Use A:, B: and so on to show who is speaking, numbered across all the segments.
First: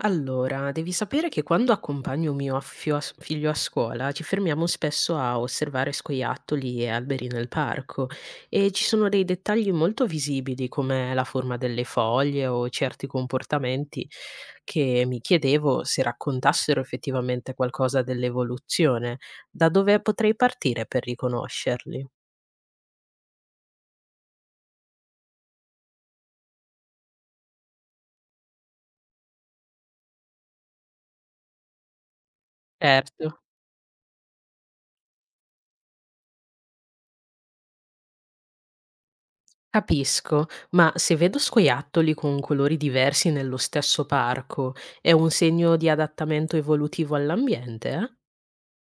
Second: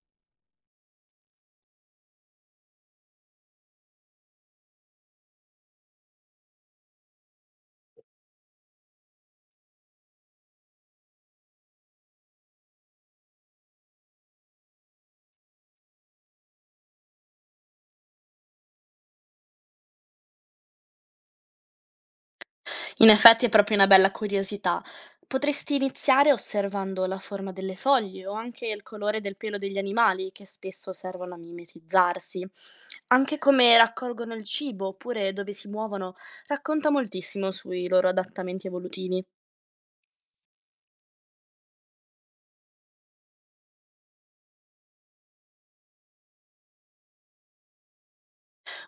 A: Allora, devi sapere che quando accompagno figlio a scuola ci fermiamo spesso a osservare scoiattoli e alberi nel parco e ci sono dei dettagli molto visibili come la forma delle foglie o certi comportamenti che mi chiedevo se raccontassero effettivamente qualcosa dell'evoluzione. Da dove potrei partire per riconoscerli?
B: In effetti è proprio una bella curiosità. Potresti iniziare osservando la forma delle foglie o anche il colore del pelo degli animali che spesso servono a mimetizzarsi.
A: Certo.
B: Anche come raccolgono il cibo oppure dove si muovono racconta moltissimo sui loro adattamenti evolutivi.
A: Capisco, ma se vedo scoiattoli con colori diversi nello stesso parco, è un segno di adattamento evolutivo all'ambiente, eh?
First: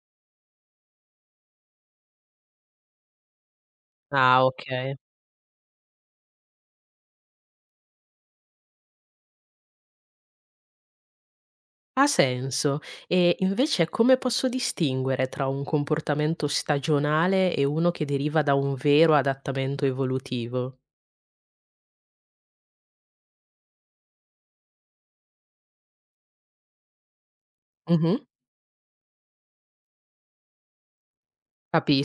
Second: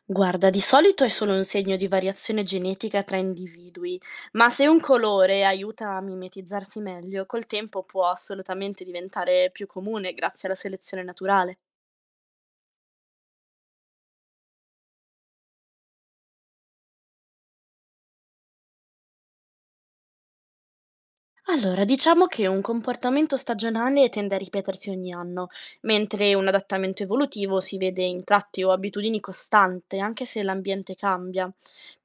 B: Guarda, di solito è solo un segno di variazione genetica tra individui,
A: Ah,
B: ma se un
A: ok.
B: colore aiuta a mimetizzarsi meglio, col tempo può assolutamente diventare più comune grazie alla selezione naturale.
A: Ha senso. E invece come posso distinguere tra un comportamento stagionale e uno che deriva da un vero adattamento evolutivo?
B: Allora, diciamo che un comportamento stagionale tende a ripetersi ogni anno, mentre un adattamento evolutivo si vede
A: Mhm.
B: in tratti o abitudini costante, anche se l'ambiente cambia.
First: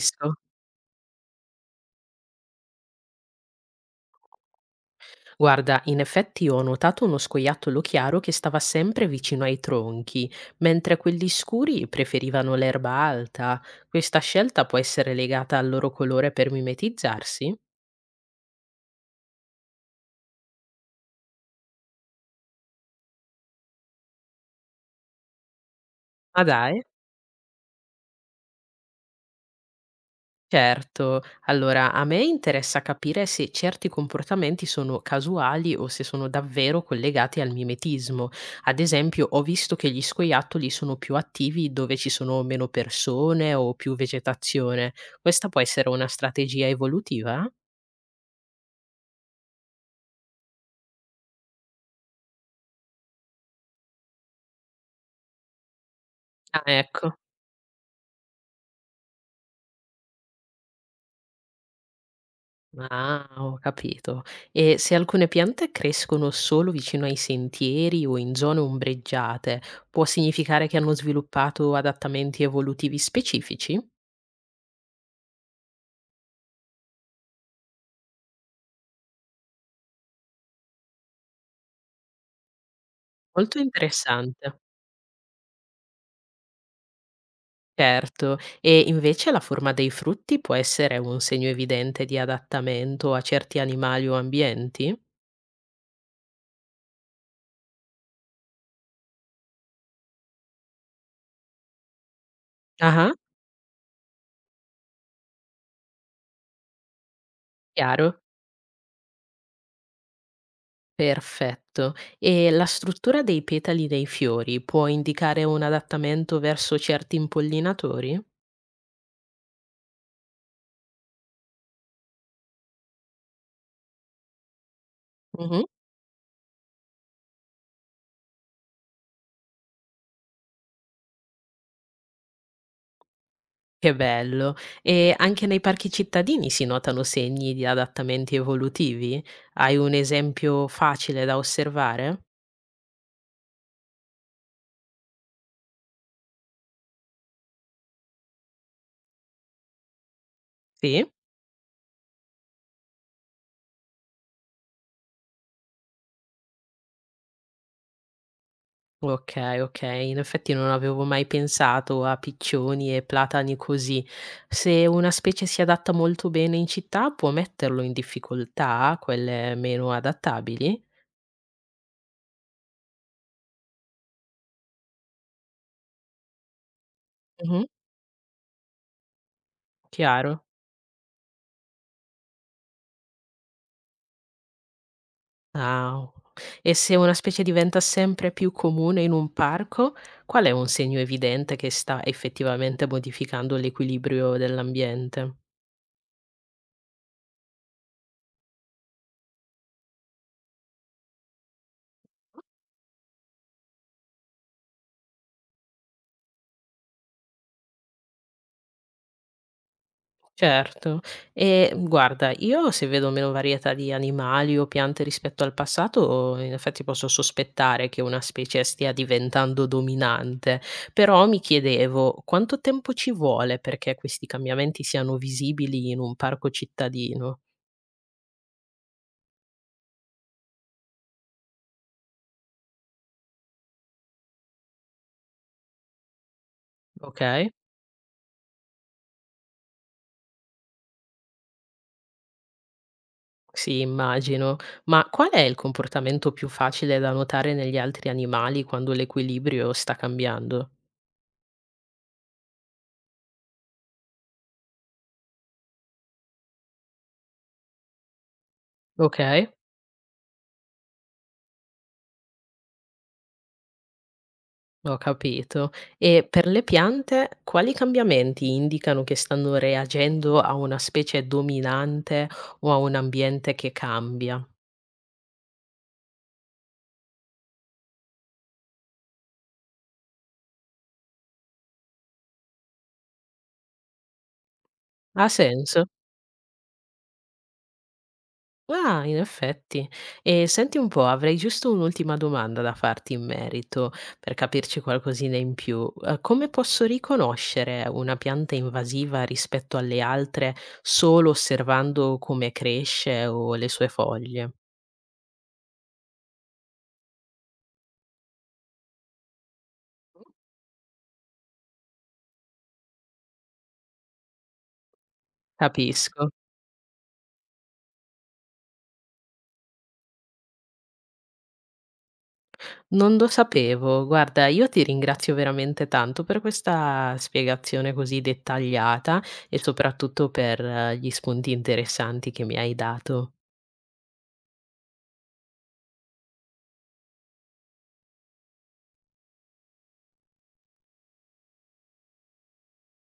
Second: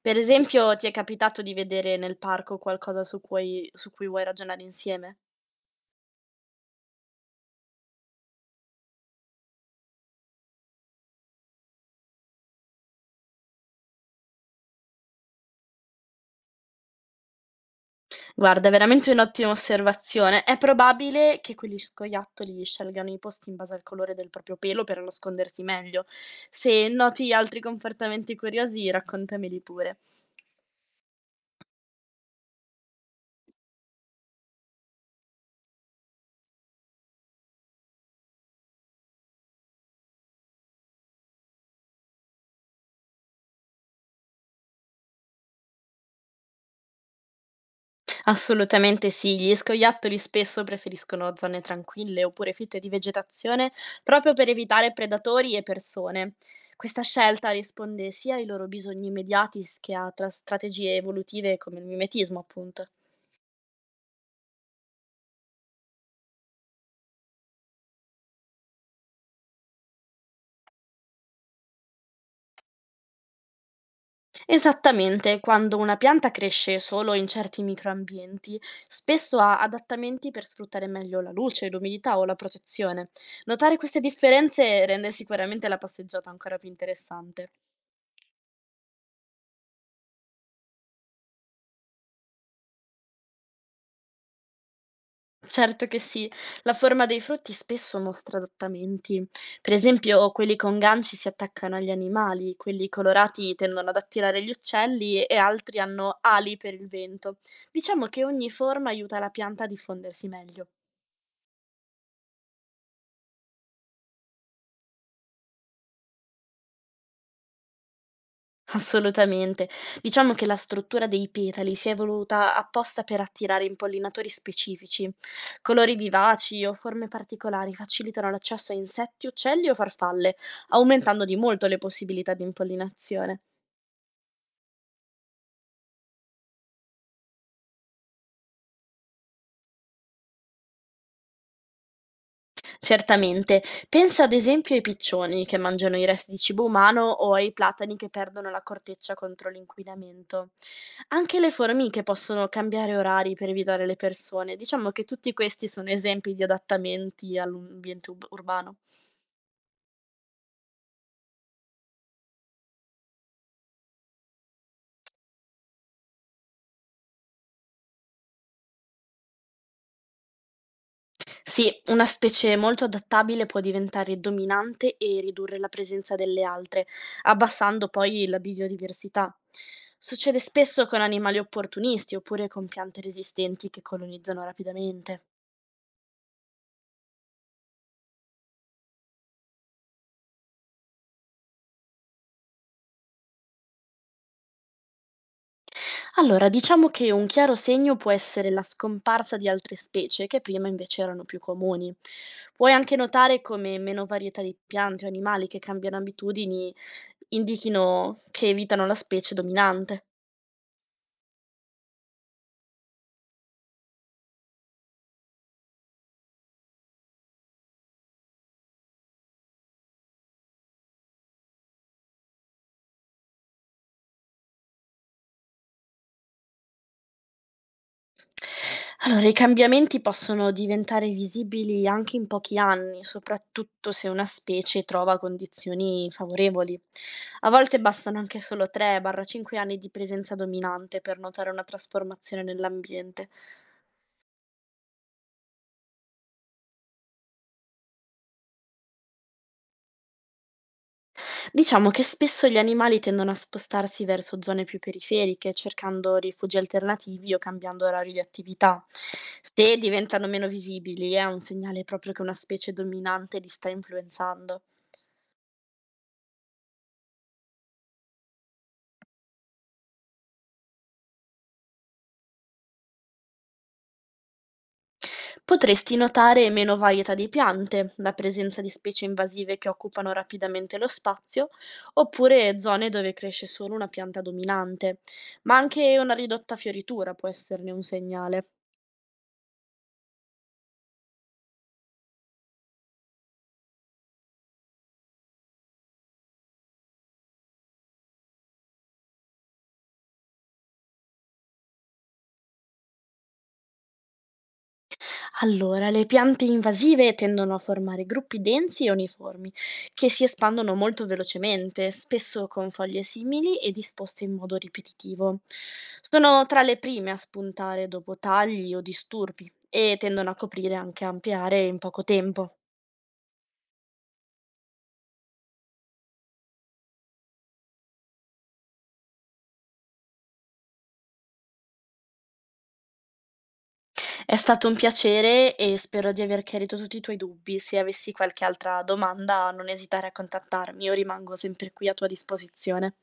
B: Per esempio, ti è capitato di vedere nel parco qualcosa su cui vuoi ragionare insieme?
A: Guarda, in effetti ho notato uno scoiattolo chiaro che stava sempre vicino ai tronchi, mentre quelli scuri preferivano l'erba alta. Questa scelta può essere legata al loro colore per mimetizzarsi?
B: Guarda, è veramente un'ottima osservazione. È probabile che quegli scoiattoli scelgano i posti in base al colore del proprio pelo per nascondersi meglio.
A: Ma dai!
B: Se noti altri comportamenti curiosi, raccontameli pure.
A: Certo, allora a me interessa capire se certi comportamenti sono casuali o se sono davvero collegati al mimetismo. Ad esempio, ho visto che gli scoiattoli sono più attivi dove ci sono meno persone o più vegetazione. Questa può essere una strategia evolutiva?
B: Assolutamente sì, gli scoiattoli spesso preferiscono zone tranquille oppure fitte di vegetazione proprio per evitare predatori e persone.
A: Ah,
B: Questa
A: ecco.
B: scelta risponde sia ai loro bisogni immediati che a strategie evolutive come il mimetismo, appunto.
A: Ah, ho capito. E se alcune piante crescono solo vicino ai sentieri o in zone ombreggiate, può significare che hanno sviluppato adattamenti evolutivi specifici?
B: Esattamente, quando una pianta cresce solo in certi microambienti, spesso ha adattamenti per sfruttare meglio la luce, l'umidità o la protezione.
A: Molto
B: Notare queste
A: interessante,
B: differenze rende sicuramente la passeggiata ancora più interessante.
A: certo. E invece la forma dei frutti può essere un segno evidente di adattamento a certi animali o ambienti?
B: Certo che sì, la forma dei frutti spesso mostra adattamenti. Per esempio, quelli con ganci si attaccano agli animali, quelli
A: Ah-ah,
B: colorati tendono ad attirare gli uccelli e altri hanno ali per il vento. Diciamo
A: chiaro.
B: che ogni forma aiuta la pianta a diffondersi meglio.
A: Perfetto. E la struttura dei petali dei fiori può indicare un adattamento verso certi impollinatori?
B: Assolutamente. Diciamo che la struttura dei petali si è evoluta apposta per attirare impollinatori specifici.
A: Mh-mh.
B: Colori vivaci o forme particolari facilitano l'accesso a insetti, uccelli o farfalle, aumentando di molto le possibilità di impollinazione.
A: Che bello. E anche nei parchi cittadini si notano segni di adattamenti evolutivi? Hai un esempio facile da osservare?
B: Certamente. Pensa ad esempio ai piccioni che mangiano i resti di cibo umano o ai platani che perdono la corteccia contro l'inquinamento.
A: Sì?
B: Anche le formiche possono cambiare orari per evitare le persone. Diciamo che tutti questi sono esempi di adattamenti all'ambiente urbano.
A: Okay, okay. In effetti non avevo mai pensato a piccioni e platani così. Se una specie si adatta molto bene in città, può metterlo in difficoltà quelle meno adattabili?
B: Sì, una specie molto adattabile può diventare dominante e ridurre la presenza delle altre,
A: Mh-mh.
B: abbassando poi la biodiversità. Succede
A: Chiaro.
B: spesso con animali opportunisti oppure con piante resistenti che colonizzano rapidamente.
A: Ah, o e se una specie diventa sempre più comune in un parco, qual è un segno evidente che sta effettivamente modificando l'equilibrio dell'ambiente?
B: Allora, diciamo che un chiaro segno può essere la scomparsa di altre specie che prima invece erano più comuni. Puoi anche notare come meno varietà di piante o animali che cambiano abitudini indichino che evitano la specie dominante.
A: Certo. Guarda, io se vedo meno varietà di animali o piante rispetto al passato, in effetti posso sospettare che una specie stia diventando dominante, però mi chiedevo quanto tempo ci vuole perché questi cambiamenti siano visibili in un parco cittadino.
B: Allora, i cambiamenti possono diventare visibili anche in pochi anni, soprattutto se una specie trova condizioni favorevoli.
A: Okay?
B: A volte bastano anche solo 3-5 anni di presenza dominante per notare una trasformazione nell'ambiente.
A: Sì, immagino. Ma qual è il comportamento più facile da notare negli altri animali quando l'equilibrio sta cambiando?
B: Diciamo che spesso gli animali tendono a spostarsi verso zone più periferiche, cercando rifugi alternativi o cambiando orari di attività.
A: Ok.
B: Se diventano meno visibili, è un segnale proprio che una specie dominante li sta influenzando.
A: Ho capito. E per le piante, quali cambiamenti indicano che stanno reagendo a una specie dominante o a un ambiente che cambia?
B: Potresti notare meno varietà di piante, la presenza di specie invasive che occupano rapidamente lo spazio, oppure zone dove cresce solo una pianta dominante,
A: Ha
B: ma
A: senso?
B: anche una ridotta fioritura può esserne un segnale.
A: Ah, in effetti. E senti un po', avrei giusto un'ultima domanda da farti in merito, per capirci qualcosina in più. Come posso riconoscere una pianta invasiva rispetto alle altre solo osservando come cresce o le sue foglie?
B: Allora, le piante invasive tendono a formare gruppi densi e uniformi, che si espandono molto velocemente, spesso con foglie simili e disposte in modo ripetitivo.
A: Capisco.
B: Sono tra le prime a spuntare dopo tagli o disturbi e tendono a coprire e anche a ampliare in poco tempo.
A: Non lo sapevo. Guarda, io ti ringrazio veramente tanto per questa spiegazione così dettagliata e soprattutto per gli spunti interessanti che mi hai dato.
B: È stato un piacere e spero di aver chiarito tutti i tuoi dubbi. Se avessi qualche altra domanda, non esitare a contattarmi, io rimango sempre qui a tua disposizione.